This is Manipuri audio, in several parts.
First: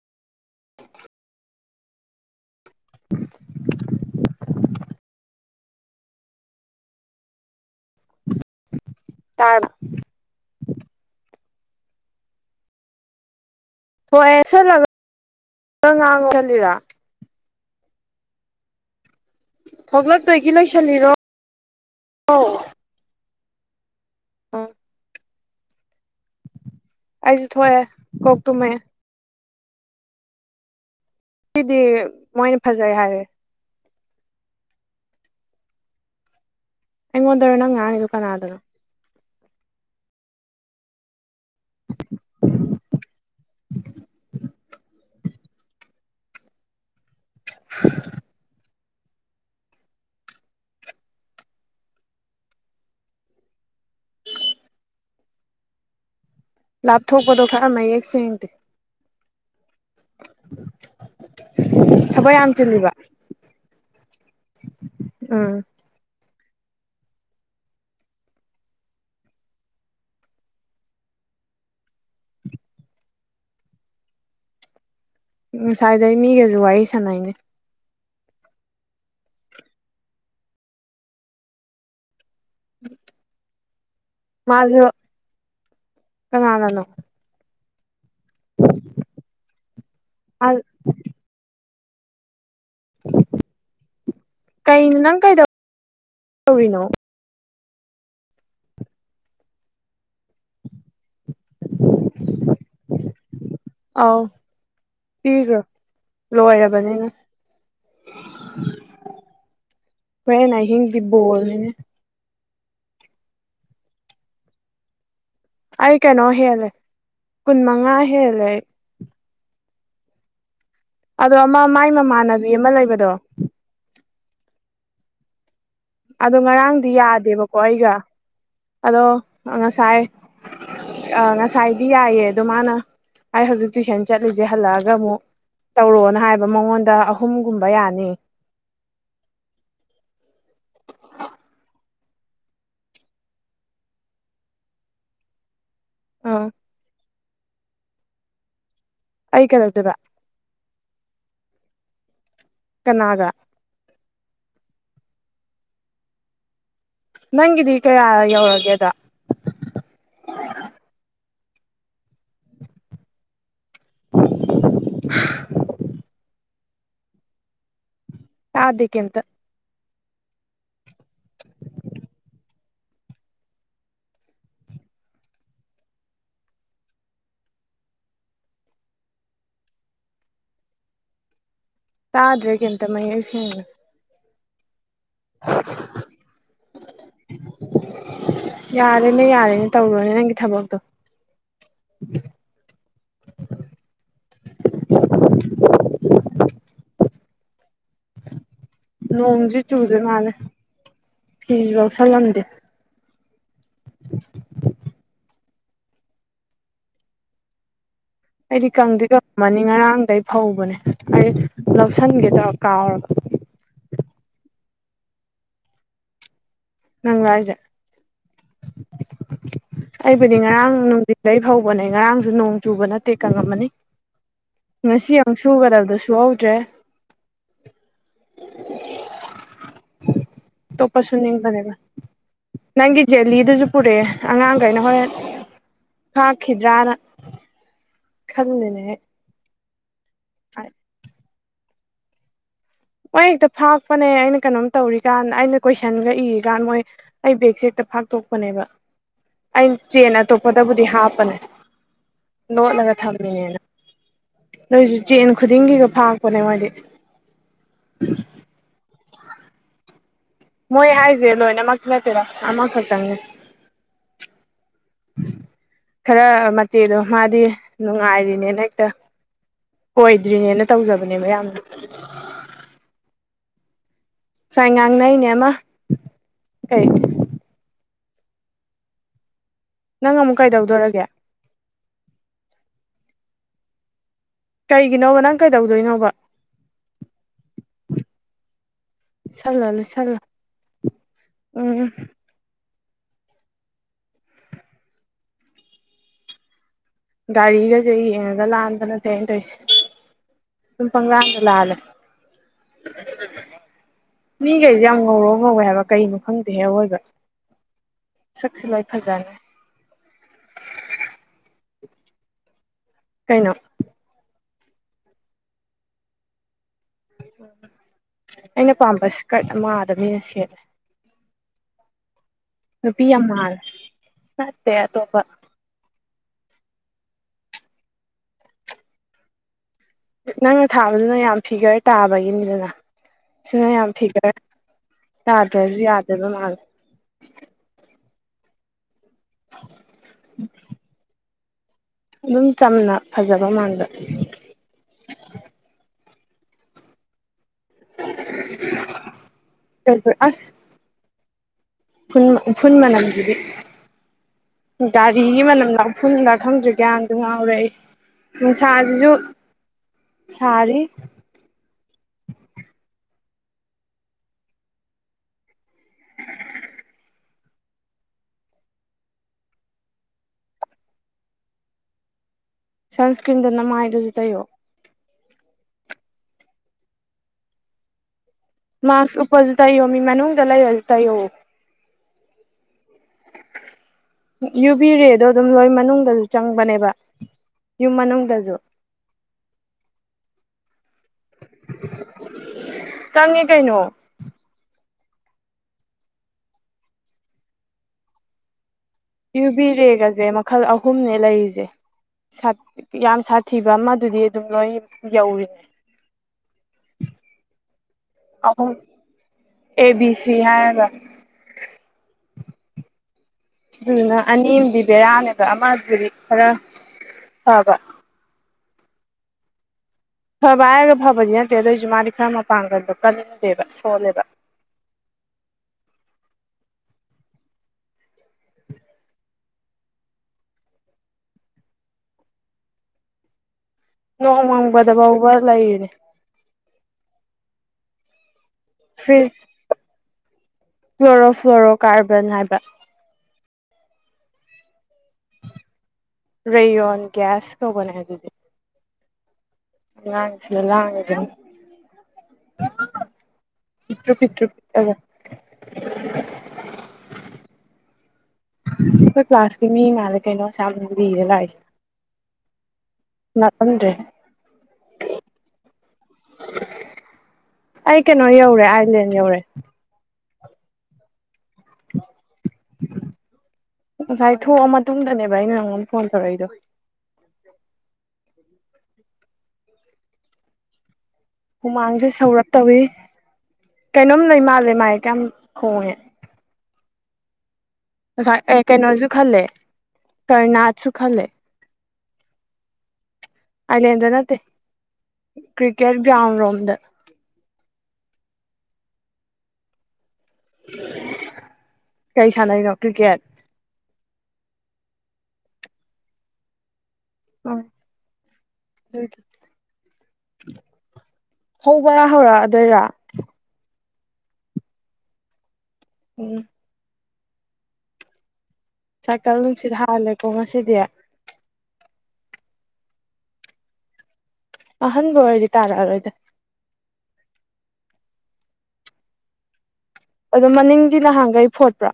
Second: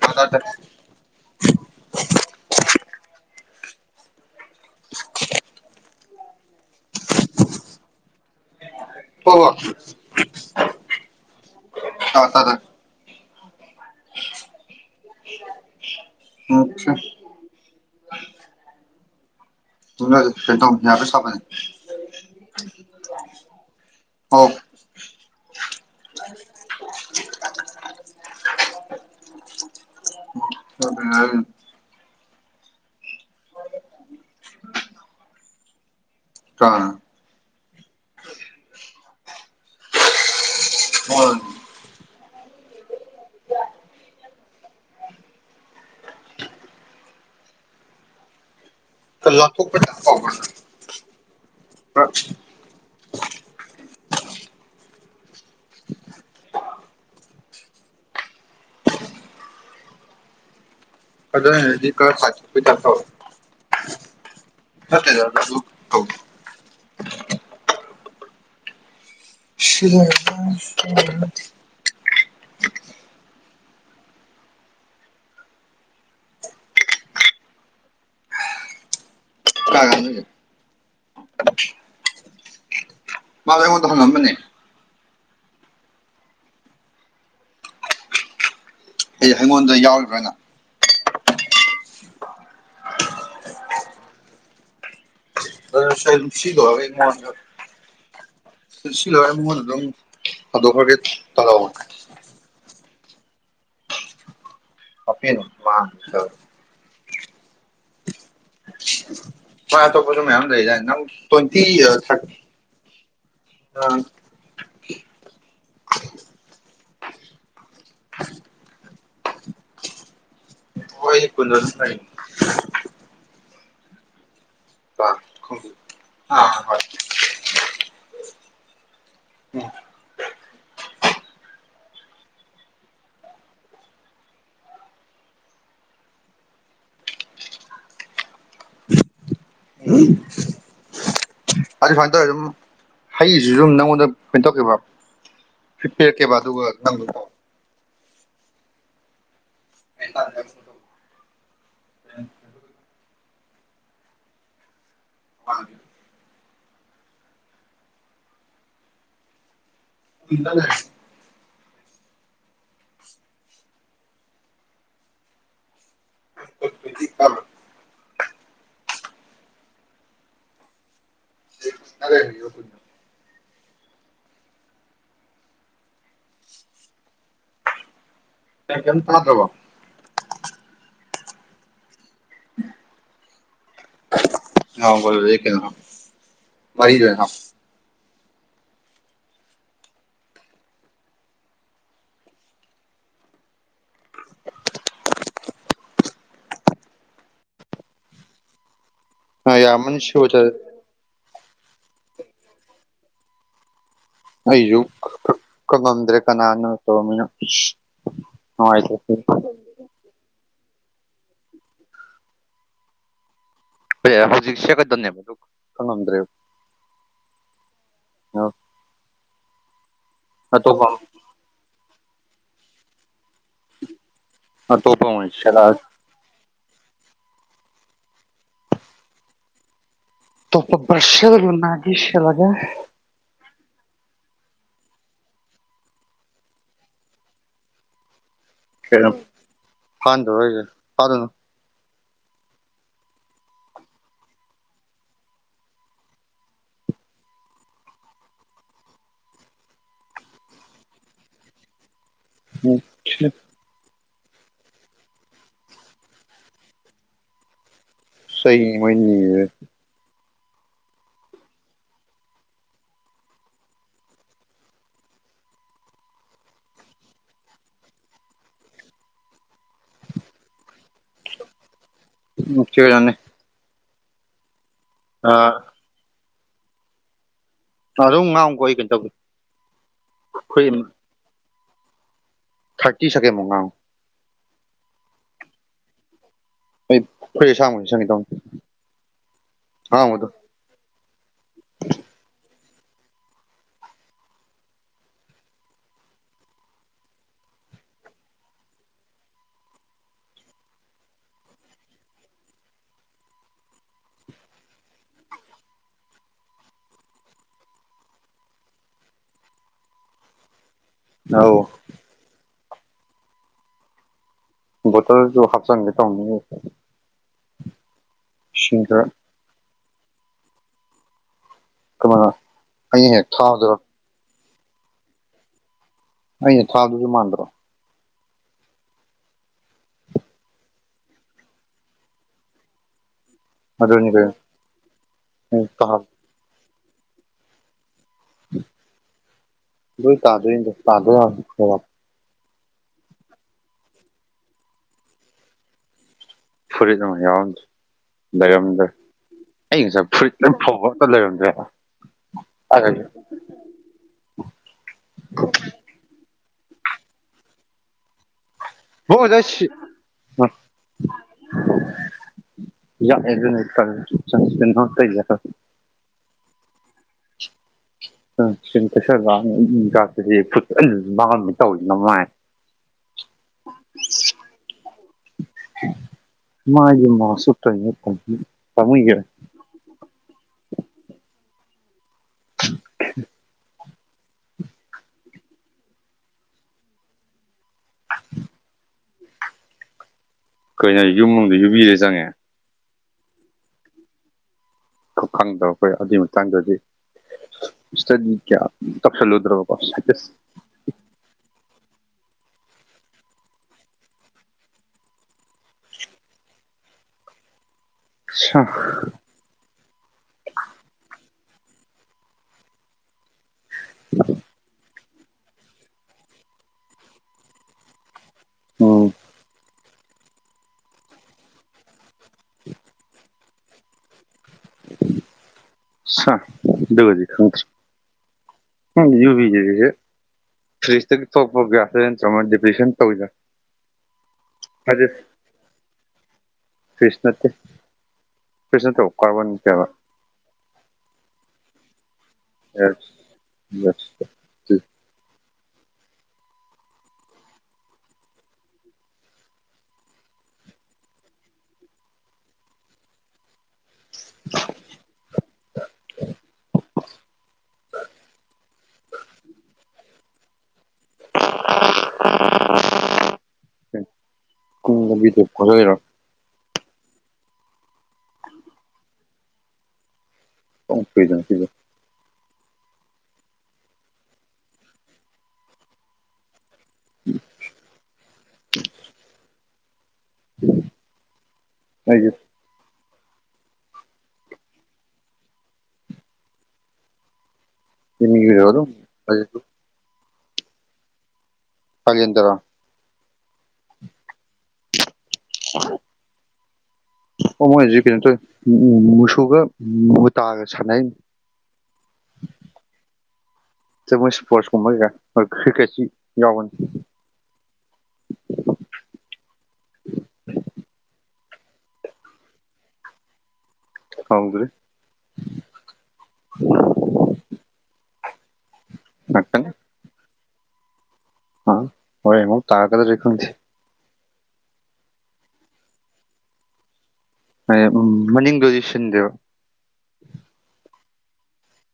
[unintelligible] [unintelligible] ꯇꯥꯔꯕ ꯍ [unintelligible] ꯑꯥ ꯇꯥꯗ꯫ ꯍꯣꯏ ꯁꯜꯂꯒꯥ [inaudible] ꯉꯥꯡꯉꯣ [inaudible] ꯑꯠꯁꯥ꯫ ꯊꯣꯛꯂꯛꯇꯣꯏꯒꯤ ꯀꯩꯅꯣ ꯌꯥꯕ꯭ꯔꯥ ꯂꯣꯏꯁꯤꯜꯂꯤꯔꯣ꯫ ꯁꯥꯕꯅꯦ ꯑꯧ꯫ [unintelligible] ꯑꯩꯁꯨ ꯊꯣꯛꯑꯦ ꯀꯣꯛ ꯇꯨꯃꯦ꯫ [unintelligible] ꯁꯤꯗꯤ ꯃꯣꯏꯅ ꯐꯖꯩ ꯍꯥꯏꯔꯦ꯫ ꯀꯅꯥꯅ? ꯑꯩꯉꯣꯟꯗꯔꯣ ꯅꯪ ꯉꯥꯡꯉꯤꯗꯣ ꯀꯅꯥꯗꯅꯣ? ꯍ [inaudible] [unintelligible] ꯂꯊꯣꯛꯄꯩ ꯇꯥꯏꯞ ꯇꯧꯒꯅꯤ꯫ ꯑꯥ꯫ ꯂꯥꯞꯊꯣꯛꯄꯗꯣ ꯈꯔ ꯃꯌꯦꯛ ꯁꯦꯡꯗꯦ꯫ ꯑꯗꯨꯅꯦ ꯑꯩ ꯍꯥꯏꯗꯤ ꯈꯔ ꯊꯕꯛ ꯌꯥꯝ ꯆꯥꯏꯊꯣꯛꯄꯒꯤ ꯇꯥꯏꯞ ꯆꯤꯜꯂꯤꯕ ꯇꯧꯋꯦ꯫ ꯅꯠꯇꯦꯗ ꯑꯗꯨ ꯎꯝ ꯇꯧꯗꯦ꯫ ꯁꯤ [unintelligible] ꯉꯁꯥꯏꯗꯩ ꯃꯤꯒꯖꯨ ꯋꯥꯔꯤ ꯁꯥꯟꯅꯩꯅꯦ꯫ ꯀꯅꯥꯒꯅꯣ ꯍꯥꯏꯖꯦ? ꯃꯥꯗꯣ ꯑꯩꯉꯣꯟꯗ ꯍꯥꯉꯛꯑꯝꯕꯅꯦ꯫ ꯃꯥꯖꯨ ꯀꯅꯥꯅꯅꯣ ꯑꯩ ꯍꯩꯉꯣꯟꯗ ꯌꯥꯎꯔꯤꯕ꯭ꯔꯣꯅ [unintelligible] ꯀꯩꯩꯅꯣ ꯅꯪ ꯀꯩꯗ ꯑꯗꯨ ꯁꯤ ꯇꯧꯔꯤꯅꯣ [unintelligible] ꯁꯤ‌‌ꯂꯣꯏꯔꯒ ꯃꯉꯧꯟꯗ‌‌ ꯑꯗꯨꯝ ꯊꯝꯗꯣꯛ ꯈꯔꯒꯦ ꯇꯧꯕꯅꯦ ꯑꯥꯎ ꯍꯥꯞꯄꯦꯟ ꯄꯤꯒꯔꯣ ꯃꯥꯡꯉꯦ ꯂꯣꯏꯔꯕꯅꯤꯅ [unintelligible] ꯃꯥ ꯑꯇꯣꯞꯄꯁꯨ ꯃꯌꯥꯝ ꯍꯣꯔꯦꯟ ꯂꯩꯖ ꯑꯍꯤꯡꯗꯤ ꯅꯪ ꯇ꯭ꯋꯦꯟꯇꯤ ꯕꯣꯜꯅꯤꯅꯦ ꯊꯥꯔꯇꯤ ꯑꯩ ꯀꯩꯅꯣ ꯍꯦꯜꯂꯦ ꯀꯨꯟ ꯃꯉꯥ ꯍꯦꯜꯂꯦ ꯑꯩ ꯍꯣꯏ ꯑꯗꯣ ꯀꯨꯟꯗ ꯑꯃ ꯑꯗꯨꯝ ꯃꯥꯏ ꯂꯩ ꯃꯃꯥꯟꯅꯕꯤ ꯑꯃ ꯂꯩꯕꯗꯣ ꯈꯪꯗꯦ ꯑꯗꯣ ꯑꯥ ꯉꯔꯥꯡꯗꯤ ꯌꯥꯗꯦꯕꯀꯣ ꯑꯩꯒ ꯑꯗꯣ ꯉꯁꯥꯏ ꯑ ꯉꯁꯥꯏꯗꯤ ꯌꯥꯏꯑ ꯑꯗꯣ ꯃꯥꯅ ꯑꯩ ꯍꯧꯖꯤꯛ ꯇꯨꯏꯁꯟ ꯆꯠꯂꯤꯁꯦ ꯍꯜꯂꯛꯑꯒ ꯑꯃꯨꯛ ꯇꯧꯔꯛꯑꯣꯅ ꯍꯥꯏꯕ ꯃꯉꯣꯟꯗ ꯑꯍꯨꯝꯒꯨꯝꯕ ꯌꯥꯅꯤ [unintelligible] ꯑꯗꯨ ꯁꯨꯃꯥꯏꯅ ꯇꯧꯔꯦ ꯑꯗꯨꯝ ꯍꯩꯁꯤꯁꯨ ꯑꯗꯨꯝ ꯅꯪꯉꯣꯟꯗ ꯄꯦꯟꯊꯣꯛꯈꯤꯕ ꯄꯤꯔꯛꯀꯦꯕ ꯑꯥ ꯑꯗꯨꯒ ꯅꯝꯃꯣ ꯑꯩ ꯀꯩꯗꯧꯗꯣꯏꯕ ꯀꯅꯥꯒ [unintelligible] ꯅꯪꯒꯤꯗꯤ ꯀꯌꯥ ꯌꯧꯔꯒꯦ ꯑꯗꯣ [unintelligible] [unintelligible] ꯁꯥꯗꯦ ꯀꯦꯝꯇ [unintelligible] ꯑꯇꯩ ꯀꯦꯝ ꯇꯥꯗꯔꯕꯣ ꯇꯥꯗ꯭ꯔꯦ ꯀꯦꯝꯇ ꯃꯌꯦꯛ ꯁꯦꯡꯅ ꯁꯥꯎꯒꯜꯂꯤ ꯀꯩꯅꯣ ꯄꯩꯗꯣꯏꯔꯣ ꯌꯥꯔꯦꯅꯦ ꯌꯥꯔꯦꯅꯦ ꯇꯧꯔꯣꯅꯦ ꯅꯪꯒꯤ ꯊꯕꯛꯇꯣ ꯑꯥ ꯅꯣꯡꯖꯨ ꯌꯥꯝꯃꯅꯤ ꯆꯨꯗꯣꯏ ꯃꯥꯜꯂꯦ ꯁꯨꯕꯗ ꯐꯤꯁꯨ ꯂꯧꯁꯜꯂꯝꯗꯦ [inaudible] ꯑꯩꯁꯨ ꯀꯪꯉꯝꯗ꯭ꯔꯦ ꯀꯅꯥꯅꯣ ꯇꯧꯔꯝꯃꯤꯅꯣ ꯑꯩꯗꯤ ꯀꯪꯗꯤ ꯀꯪꯉꯝꯃꯅꯤ ꯉꯔꯥꯡꯗꯩ ꯐꯧꯕꯅꯦ ꯑꯩ ꯂꯧꯁꯤꯟꯒꯦ ꯇꯧꯔ ꯀꯥꯎꯔꯕ ꯍꯧꯖꯤꯛ ꯁꯦ ꯈꯛꯇꯅꯦꯕ ꯀꯪꯉꯝꯗ꯭ꯔꯦ ꯅꯪꯂꯣ ꯍꯥꯏꯖꯦ [unintelligible] ꯑꯩꯕꯨꯗꯤ ꯉꯔꯥꯡ ꯑꯇꯣꯞꯄ ꯅꯨꯡꯊꯤꯗꯩ ꯐꯧꯕꯅꯦ ꯉꯔꯥꯡꯁꯨ ꯅꯣꯡ ꯆꯨꯕ ꯅꯠꯇꯦ ꯀꯪꯉꯝꯃꯅꯤ ꯑꯇꯣꯞꯄ ꯉꯁꯤ ꯑꯃ ꯑꯣꯏꯅ ꯑꯃꯨꯛ ꯁꯦꯠꯂꯛꯑꯒꯦ ꯁꯨꯒꯗꯕꯗꯨꯁꯨ ꯁꯨꯍꯧꯗ꯭ꯔꯦ ꯇꯣꯞꯄ ꯑꯇꯣꯞꯄ ꯄꯔꯁꯦꯜ ꯁꯨꯅꯤꯡꯕꯅꯦꯕ ꯂꯨꯅꯒꯤ ꯁꯦꯜꯂꯒꯦ ꯅꯪꯒꯤ ꯖꯦꯂꯤꯗꯨꯁꯨ ꯄꯨꯔꯛꯑꯦ ꯑꯉꯥꯡꯈꯩꯅ ꯍꯣꯔꯦꯟ ꯐꯥꯛꯈꯤꯗ꯭ꯔꯥꯅ ꯈꯟꯂꯤꯅꯦ [unintelligible] ꯃꯣꯏ ꯍꯦꯛꯇ ꯐꯥꯛꯄꯅꯦ ꯑꯩꯅ ꯀꯩꯅꯣꯝ ꯇꯧꯔꯤꯀꯥꯟ ꯑꯩꯅ ꯀꯣꯏꯁꯟꯒ ꯏꯔꯤꯀꯥꯟ ꯃꯣꯏ ꯑꯩ ꯕꯦꯒꯁꯦ ꯍꯦꯛꯇ ꯐꯥꯛꯇꯣꯛꯄꯅꯦꯕ ꯑꯩꯅ ꯆꯦꯟ ꯑꯇꯣꯞꯄꯗꯕꯨꯗꯤ ꯍꯥꯞꯄꯅꯦ꯫ ꯂꯣꯠꯂꯒ ꯊꯝꯃꯤꯅꯦꯅ ꯑꯗꯣꯏꯁꯨ ꯆꯦꯟ ꯈꯨꯗꯤꯡꯒꯤꯒ ꯐꯥꯛꯄꯅꯦ ꯃꯣꯏꯗꯤ꯫ ꯆꯩꯅꯦ ꯃꯣꯏꯅ ꯅꯤꯔꯤꯗꯨ ꯃꯣꯏ ꯍꯥꯏꯖꯦ ꯂꯣꯏꯅꯃꯛꯇꯤ ꯅꯠꯇꯦꯗ ꯑꯃ ꯈꯛꯇꯪꯅꯦ꯫ ꯈꯔ ꯃꯆꯦꯗꯣ ꯃꯥꯗꯤ ꯅꯨꯡꯉꯥꯏꯔꯤꯅꯦꯅ ꯍꯦꯛꯇ ꯀꯣꯏꯗ꯭ꯔꯤꯅꯦꯅ ꯇꯧꯖꯕꯅꯦꯕ ꯌꯥꯝꯅ꯫ [unintelligible] ꯉꯁꯥꯏ ꯉꯥꯡꯅꯩꯅꯦ ꯑꯃ ꯀꯩ ꯑꯗꯨꯝ ꯉꯥꯡꯉꯨꯀꯣ ꯑꯩ ꯀꯩꯅꯣ ꯇꯧꯒꯦ꯫ ꯅꯪ ꯑꯃꯨꯛ ꯐꯨꯔꯤꯠ ꯀꯩꯗꯧꯗꯧꯔꯒꯦ? ꯊꯥꯔꯇꯤ ꯁꯀꯦꯟ ꯕꯥꯎ ꯉꯥꯡꯉꯣ꯫ ꯀꯩꯒꯤꯅꯣꯕ ꯅꯪ ꯀꯩꯗꯧꯗꯣꯏꯅꯣꯕ? ꯑꯩ ꯐꯨꯔꯤꯠ ꯑꯁꯥꯡꯕ ꯂꯤꯁꯟꯒꯦ ꯇꯧꯅꯦ꯫ ꯂꯤꯁꯜꯂꯣ-ꯂꯤꯁꯜꯂꯣ ꯎꯝ꯫ ꯒꯥꯔꯤꯒꯁꯦ ꯌꯦꯡꯉꯒ ꯂꯥꯟꯕ ꯅꯠꯇꯦ ꯑꯩꯅ ꯇꯧꯔꯤꯁꯦ꯫ ꯑꯗꯨꯝ ꯄꯪꯂꯥꯟꯗ ꯂꯥꯜꯂꯦ꯫ ꯃꯤꯒꯩꯁꯦ ꯌꯥꯝ ꯉꯧꯔꯣꯛ ꯉꯧꯋꯦ ꯍꯥꯏꯕ ꯀꯩꯅꯣ ꯈꯪꯗꯦꯍꯦ ꯑꯋꯣꯏꯕ꯫ ꯁꯛꯁꯤ ꯂꯣꯏ ꯐꯖꯅꯩ꯫ ꯑꯧ ꯀꯩꯅꯣ? ꯕꯣꯇꯜꯁꯨ ꯍꯥꯞꯆꯪꯒꯦ ꯇꯧꯅꯦ ꯕꯦꯛꯇ꯫ ꯑꯩꯅ ꯈꯔ ꯄꯥꯝꯕ ꯏꯁꯀ꯭ꯔꯠ ꯑꯃ ꯑꯥꯗ ꯃꯤꯅ ꯁꯦꯠꯂꯦ꯫ ꯀꯅꯥꯅ? ꯅꯨꯄꯤ ꯌꯥꯝ ꯃꯥꯜꯂꯦ ꯅꯠꯇꯦ ꯑꯇꯣꯞꯄ ꯑꯩꯅ ꯊꯥꯕꯗꯨꯁꯨ ꯃꯥꯟꯗ꯭ꯔꯣ? ꯅꯪꯅ ꯊꯥꯕꯗꯨꯅ ꯌꯥꯝ ꯐꯤꯒꯔ ꯇꯥꯕꯒꯤꯅꯤꯗꯅ꯫ ꯁꯤꯅ ꯌꯥꯝ ꯑꯗꯨꯅꯤ ꯐꯤꯒꯔ ꯇꯥꯗ꯭ꯔꯁꯨ ꯀꯩꯅꯣ ꯌꯥꯗꯣꯏꯕ ꯃꯥꯜꯂꯦ꯫ ꯂꯣꯏ ꯇꯥꯗꯣꯏꯅꯤꯗ ꯇꯥꯗ [unintelligible] ꯑꯗꯨꯝ ꯆꯝꯅ ꯐꯖꯕ ꯃꯥꯟꯕ꯫ ꯐꯨꯔꯤꯠ ꯑꯃ ꯌꯥꯎꯔꯝꯗ꯭ꯔꯦ ꯂꯩꯔꯝꯗ꯭ꯔꯦ ꯑꯩ ꯉꯁꯥꯏ ꯐꯨꯔꯤꯠ ꯑꯗꯨꯝ ꯐꯧꯕ ꯇ ꯂꯩꯔꯝꯗ꯭ꯔꯦ꯫ ꯐꯨꯟ ꯎꯐꯨꯟ ꯃꯅꯝꯖꯤꯗꯤ꯫ ꯒꯥꯔꯤꯒꯤ ꯃꯅꯝꯂ ꯎꯐꯨꯟꯂ ꯈꯪꯗ꯭ꯔꯦ ꯒꯌ꯭ꯥꯟꯁꯨ ꯉꯥꯎꯔꯦ ꯑꯩ꯫ ꯅꯨꯡꯁꯥꯖꯤꯖꯨ ꯕꯣ ꯑꯣꯖꯥ ꯁꯤ ꯁꯥꯔꯤ꯫ ꯌꯥꯛꯑꯦ ꯑꯗꯨꯅ ꯇꯜꯂꯦ ꯁꯟꯁꯀ꯭ꯔꯤꯟ [unintelligible] ꯁꯟꯁꯀꯔ꯭ꯤꯟ ꯇꯩꯁꯜ ꯂꯥꯛ ꯏ ꯀꯥꯔꯛꯇꯨꯗꯤ [unintelligible] ꯅꯃꯥꯏ ꯁꯟꯁꯀ꯭ꯔꯤꯟꯗꯣ ꯅꯃꯥꯏꯗꯖꯨ ꯇꯩꯑꯣ꯫ ꯃꯥꯏꯗꯤ ꯃꯥꯁ ꯎꯞꯇꯣꯏꯅꯤꯅ ꯐꯩ [unintelligible] ꯃꯥꯁ ꯎꯞꯄꯖꯨ ꯇꯩꯌꯣꯃꯤ ꯃꯅꯨꯡꯗ ꯂꯩꯔꯖꯨ ꯇꯩꯌꯣ꯫ [inaudible] ꯌꯨ ꯕꯤ ꯔꯦꯗꯣ ꯑꯗꯨꯝ ꯂꯣꯏ ꯃꯅꯨꯡꯗꯖꯨ ꯆꯪꯕꯅꯦꯕ ꯌꯨꯝ ꯃꯅꯨꯡꯗꯖꯨ꯫ ꯀꯩꯅꯣ ꯍꯥꯏꯁꯤ ꯌꯨꯝ ꯃꯅꯨꯡꯗ ꯌꯨ ꯕꯤ ꯔꯦ ꯆꯪꯉꯦ ꯆꯪꯉꯦ ꯀꯩꯅꯣ ꯈꯪꯗꯕ ꯑꯩꯈꯣꯏ ꯑꯗꯨꯏ ꯃꯇꯥꯡꯗꯗꯤ ꯏꯁꯇꯗꯤ ꯀꯌ꯭ꯥ ꯇꯧꯁꯤꯜꯂꯨꯗꯔ꯭ꯕꯀꯣ ꯁꯥꯏꯇꯤꯁ- ꯈꯜ ꯑꯍꯨꯝꯅꯦ ꯂꯩꯔꯤꯖꯦ ꯁꯟ ꯌꯥꯝ ꯁꯥꯊꯤꯕ ꯑꯃꯗꯨꯗꯤ ꯑꯗꯨꯝ ꯂꯣꯏꯟ ꯌꯧꯔꯤꯅꯦ ꯑꯍꯨꯝ ꯑꯦ ꯕꯤ ꯁꯤ ꯍꯥꯏꫪꯒ ꯑꯗꯨꯗꯨꯅ ꯑꯅꯤꯌꯝꯗꯤ ꯕꯦꯔꯥꯅꯦꯕꯥ ꯑꯃꯗꯨꯗꯤ ꯈꯔ ꯐꯕ ꯑꯣ ꯐꯕ ꯍꯥꯏꯔꯒ ꯐꯕꯗꯤ ꯅꯠꯇꯦ ꯑꯗꯣꯏꯖꯨ ꯃꯥꯗꯤ ꯈꯔ ꯃꯄꯥꯡꯒꯜꯗꯣ ꯀꯟꯗꯦꯕ ꯁꯣꯜꯂꯦꯕ ꯁꯥ ꯑꯗꯨꯕꯨꯗꯤ ꯈꯪꯗꯔ꯭ꯤ [unintelligible] ꯐ꯭ꯔꯤꯁꯇ [unintelligible] ꯗꯤꯄ꯭ꯔꯦꯁꯟ ꯇꯧ [unintelligible] ꯅꯣꯡ ꯃꯪꯕꯗꯕꯧꯕ ꯂꯩꯔꯤꯅꯤ ꯐꯔ꯭ꯤꯁ ꯅꯠꯇꯦ ꯐꯔ꯭ꯤꯁ ꯅꯠꯇꯔ꯭ꯑꯣ ꯀꯥꯔꯕꯣꯟ [unintelligible] ꯀꯂꯣꯔꯣꯐꯂꯣꯔꯣ ꯀꯥꯔꯕꯟ ꯍꯥꯏꯕ [unintelligible] ꯔꯩꯌꯣꯟ ꯒ꯭ꯌꯥꯁ ꯀꯧꯕꯅꯦ ꯑꯗꯨꯗꯤ ꯑꯉꯥꯡꯁꯤꯒ ꯂꯥꯡꯉꯤꯖꯤꯌꯣꯡ ꯄꯤꯛꯇ꯭ꯔꯨ-ꯄꯤꯛꯇ꯭ꯔꯨ ꯄꯤꯛꯑꯒ ꯑꯩꯈꯣꯏ ꯀ꯭ꯂꯥꯁꯀꯤ ꯃꯤ ꯃꯥꯜꯂꯦ ꯀꯩꯅꯣ ꯑꯁꯌ꯭ꯥꯝ ꯂꯤꯔ ꯂꯥꯛ- [inaudible] ꯅꯥꯠꯂꯝꯗꯔ꯭ꯦ ꯑꯩ ꯀꯅꯣ ꯌꯧꯔꯦ ꯑꯥꯏꯂꯦꯟ ꯌꯧꯔꯦ ꯊꯣꯡ ꯊꯨꯏꯗ ꯉꯁꯤꯗꯤ ꯉꯁꯥꯏ ꯊꯣꯛꯑ ꯃꯇꯨꯡꯗꯅꯦꯕ ꯑꯩꯅ ꯅꯪꯉꯣꯟ ꯐꯣꯟ ꯇꯧꯔꯛꯏꯗꯣ [inaudible] ꯍꯨꯃꯥꯡꯖꯦ ꯁꯧꯔꯞ ꯇꯧꯏ- ꯀꯩꯅꯣꯝ ꯂꯩ ꯃꯥꯜꯂꯦ ꯃꯥꯏꯀ ꯌꯥꯝ ꯈꯣꯡꯉꯦ ꯉꯁꯥꯏ ꯑꯦ ꯀꯩꯅꯣꯖꯨ ꯈꯜꯂꯦ ꯀꫪꯅꯥꯠꯁꯨ ꯈꯜꯂꯦ ꯑꯥꯥꯏꯂꯦꯟꯗꯔꯣ ꯑꯥꯏꯂꯦꯟꯗ ꯅꯠꯇꯦ ꯀ꯭ꯔꯤꯀꯦꯠ ꯒ꯭ꯔꯥꯎꯟ ꯔꯣꯝꯗ ꯑꯣ ꯃꯣꯏ ꯍꯧꯖꯤ ꯀꯩꯅꯤ ꯇꯧꯏ ꯃꯨꯁꯨꯒ ꯃꯣꯇꯥꯒ ꯁꯥꯅꯩꯝ ꯀꯩ ꯁꯥꯟꯅꯩꯅꯣ ꯀ꯭ꯔꯤꯀꯦꯠ ꯃꯣꯏ ꯏꯁꯄꯣꯔꯠꯁ [unintelligible] ꯌꯥꯎꯕꯅꯤ ꯎꯝ ꯗꯨꯒꯤ ꯍꯧꯕꯔ ꯍꯧꯔꯛꯑꯗꯣꯏꯔꯥ [unintelligible] ꯎꯝ ꯁꯥꯏꯀꯜ ꯉꯥꯛꯇꯪ ꯅꯨꯡꯁꯤꯠ ꯍꯥꯜꯂꯦꯀꯣ ꯉꯁꯤꯗꯤ ꯍꯥ ꯍꯣꯔꯦꯜ ꯑꯃꯨꯛ ꯇꯥꫪꯛꯀꯗꯔ꯭ꯗꯤ ꯈꯪꯗꯦ ꯑꯍꯟꯕ ꯑꯣꯏꯔꯗꯤ ꯇꯥꯔꯛꯑꯔꯣꯏꯗ ꯍꯣꯏ ꯎꯝ ꯃꯅꯤꯡꯗꯨꯗꯤ ꯁꯤꯟꯕꯤꯔꯣ ꯑꯗꯣ ꯃꯅꯤꯡꯗꯤ ꯅꯍꯥꯟꯈꯩ ꯐꯣꯠꯄ꯭ꯔꯣ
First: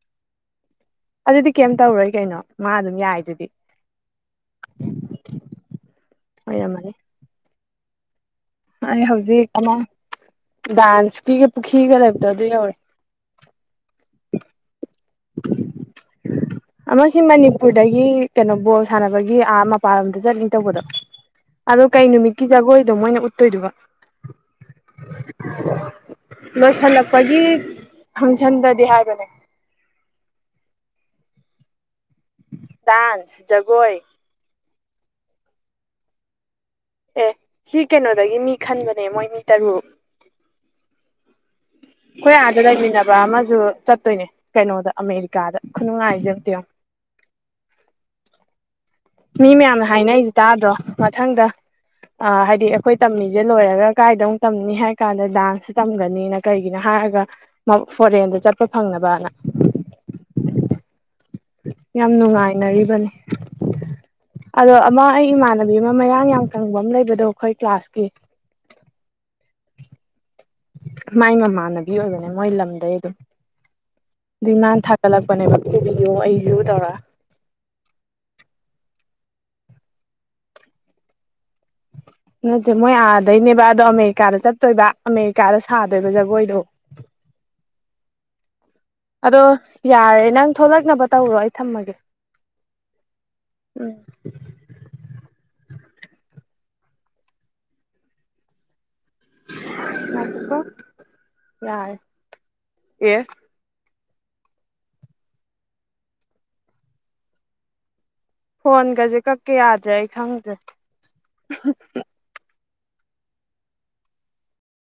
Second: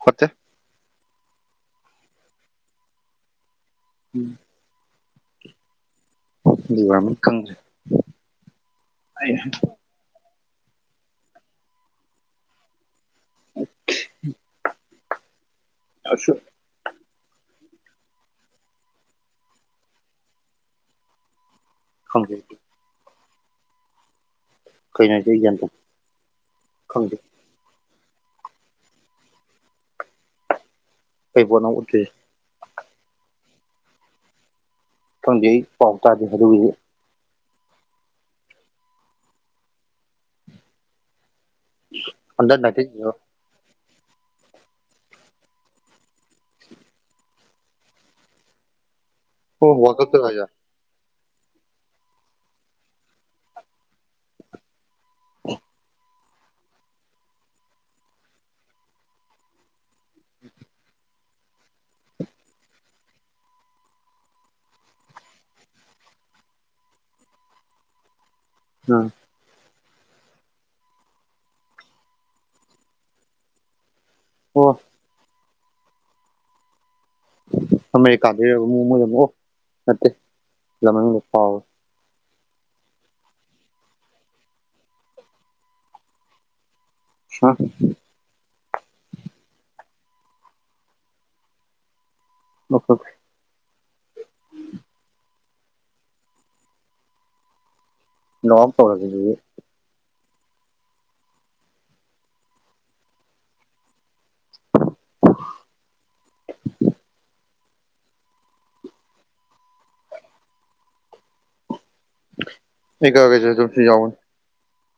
ꯐꯣꯠꯇꯦ ꯑꯗꯨꯗꯤ ꯀꯩꯝ ꯇꯧꯔꯣꯏ ꯀꯩꯅꯣ ꯃꯥ ꯑꯗꯨꯝ ꯌꯥꯏꯗꯨꯗꯤ [inaudible] ꯕꯤ ꯑꯣꯏꯔꯝꯃꯅꯤ ꯑꯣꯏꯔꯝꯅꯤ ꯈꯪꯗ꯭ꯔꯦ ꯑꯩ ꯍꯧꯖꯤꯛ ꯑꯃ ꯗꯥꯟꯁꯀꯤꯒ ꯄꯨꯈ꯭ꯔꯤꯒ ꯂꯩꯕꯗꯣ ꯑꯗꯣ ꯌꯧꯔꯦ [inaudible] ꯑꯁꯨ ꯑꯃ ꯁꯤ ꯃꯅꯤꯄꯨꯔꯗꯒꯤ ꯀꯩꯅꯣ ꯕꯣꯜ ꯁꯥꯟꯅꯕꯒꯤ ꯑꯥ ꯃꯄꯥꯅꯂꯝꯗ ꯆꯠꯅꯤ ꯇꯧꯕꯗꯣ ꯑꯗꯣ ꯀꯩ ꯈꯪꯗꯦ ꯅꯨꯃꯤꯠꯀꯤ ꯖꯒꯣꯏꯗꯣ ꯃꯣꯏꯅ ꯎꯠꯇꯣꯏꯗꯨꯕꯣ ꯀꯩꯅꯣ ꯍꯥꯏꯁꯦ ꯑꯩ ꯒ꯭ꯌꯥꯟ ꯇꯥ ꯈꯪꯗꯦ ꯂꯣꯏꯁꯜꯂꯛꯄꯒꯤ ꯐꯪꯁꯟꯗꯗꯤ ꯍꯥꯏꯕꯅꯦ ꯀꯩꯄꯣꯠꯅꯣꯕ ꯎꯠꯇꯣꯏꯁꯦ ꯗꯥꯥꯟꯁ ꯖꯒꯣꯏ ꯈꯪꯗꯦ ꯑꯩ ꯄꯥꯎ ꯇꯥꯗꯦ ꯑꯗꯨꯒꯤꯗꯤ ꯑꯦ ꯁꯤ ꯀꯩꯅꯣꯗꯒꯤ ꯃꯤ ꯈꯟꯕꯅꯦ ꯃꯣꯏ ꯃꯤ ꯇꯔꯨꯛ ꯈꯣꯏ ꯑꯟꯗꯔ ꯑꯥꯗ ꯅꯥꯏꯟꯇꯤꯟꯒꯤꯔꯣ ꯂꯩꯃꯤꯟꯅꯕ ꯑꯃꯁꯨ ꯆꯠꯇꯣꯏꯅꯦ ꯀꯩꯅꯣꯗ ꯑꯃꯦꯔꯤꯀꯥꯗ ꯈꯨꯅꯨꯡꯉꯥꯏꯖꯦ ꯑꯝꯇ ꯌꯦꯡꯉꯣ ꯃꯤ ꯑꯣ ꯃꯌꯥꯝꯅ ꯋꯥꯔꯜ ꯀꯞꯇꯔꯣ ꯍꯥꯏꯅꯩꯁꯦ ꯍꯥꯏꯁꯦ ꯇꯥꯗ꯭ꯔꯣ ꯃꯊꯪꯗ ꯑꯥ ꯍꯥꯏꯗꯤ ꯑꯩꯈꯣꯏ ꯇꯝꯃꯤꯖꯦ ꯂꯣꯏꯔꯒ ꯀꯥꯏꯗ ꯑꯃꯨꯛ ꯇꯝꯅꯤ ꯍꯥꯏ ꯀꯥꯟꯗ ꯗꯥꯟꯁ ꯇꯝꯒꯅꯤꯅ ꯀꯩꯒꯤꯅꯣ ꯍꯥꯏꯔꯒ ꯐꯣꯔꯦꯟꯗ ꯆꯠꯄ ꯐꯪꯅꯕꯅ ꯌꯥꯝ ꯅꯨꯡꯉꯥꯏꯅꯔꯤꯕꯅꯤ ꯑꯗꯣ ꯑꯃ ꯑꯩ ꯏꯃꯥꯟꯅꯕꯤ ꯑꯃ ꯃꯌꯥꯡ ꯌꯥꯝ ꯀꯪꯕ ꯑꯃ ꯂꯩꯕꯗꯣ ꯑꯈꯣꯏ ꯀ꯭ꯂꯥꯁꯀꯤ ꯎꯝ ꯃꯥꯏ ꯃꯃꯥꯟꯅꯕꯤ ꯑꯣꯏꯕꯅꯦ ꯃꯣꯏ ꯂꯝꯗꯩ ꯑꯗꯨꯝ ꯑꯗꯨꯏ ꯑꯣ ꯃꯅ ꯊ ꯂꯛꯄꯅꯦꯕ ꯄꯨꯕꯤꯌꯣ ꯑꯩꯁꯨ ꯇꯧꯔꯒ ꯑꯃꯦꯔꯤꯀꯥꯗꯩꯔꯕ ꯃꯣꯏ ꯌꯨꯝ ꯑꯣ ꯅꯠꯇꯦ ꯂꯝ ꯃꯃꯤꯡꯗꯣ ꯀꯥꯎꯔꯦ ꯅꯠꯇꯦ ꯃꯣꯏ ꯑꯥꯗꯩꯅꯦꯕ ꯑꯗꯣ ꯑꯃꯦꯔꯤꯀꯥꯗ ꯆꯠꯇꯣꯏꯕ ꯑꯃꯦꯔꯤꯀꯥꯗ ꯁꯥꯗꯣꯏꯕ ꯖꯒꯣꯏꯗꯣ [unintelligible] ꯑꯗꯣ ꯌꯥꯔꯦ ꯅꯪ ꯊꯣꯛꯂꯛꯅꯕ ꯇꯧꯔꯣ ꯑꯩ ꯊꯝꯃꯒꯦ ꯅꯣ [unintelligible] ꯎꯝ [unintelligible] ꯅꯣꯑꯥꯎꯠ ꯇꯧꯔꯒꯦ ꯑꯁꯦꯗꯤ ꯉꯥꯏꯈꯣꯀꯣ ꯌꯥꯔꯦ ꯑꯦ ꯐꯣꯟꯒꯁꯦ ꯀꯛꯀꯦ ꯌꯥꯗ꯭ꯔꯦ ꯑꯩ ꯈꯪꯗ꯭ꯔꯦ ꯑꯩ ꯀꯛꯑꯒꯦꯁꯦ ꯑꯗꯨꯝꯁꯤ ꯌꯥꯑꯣꯕꯅꯤ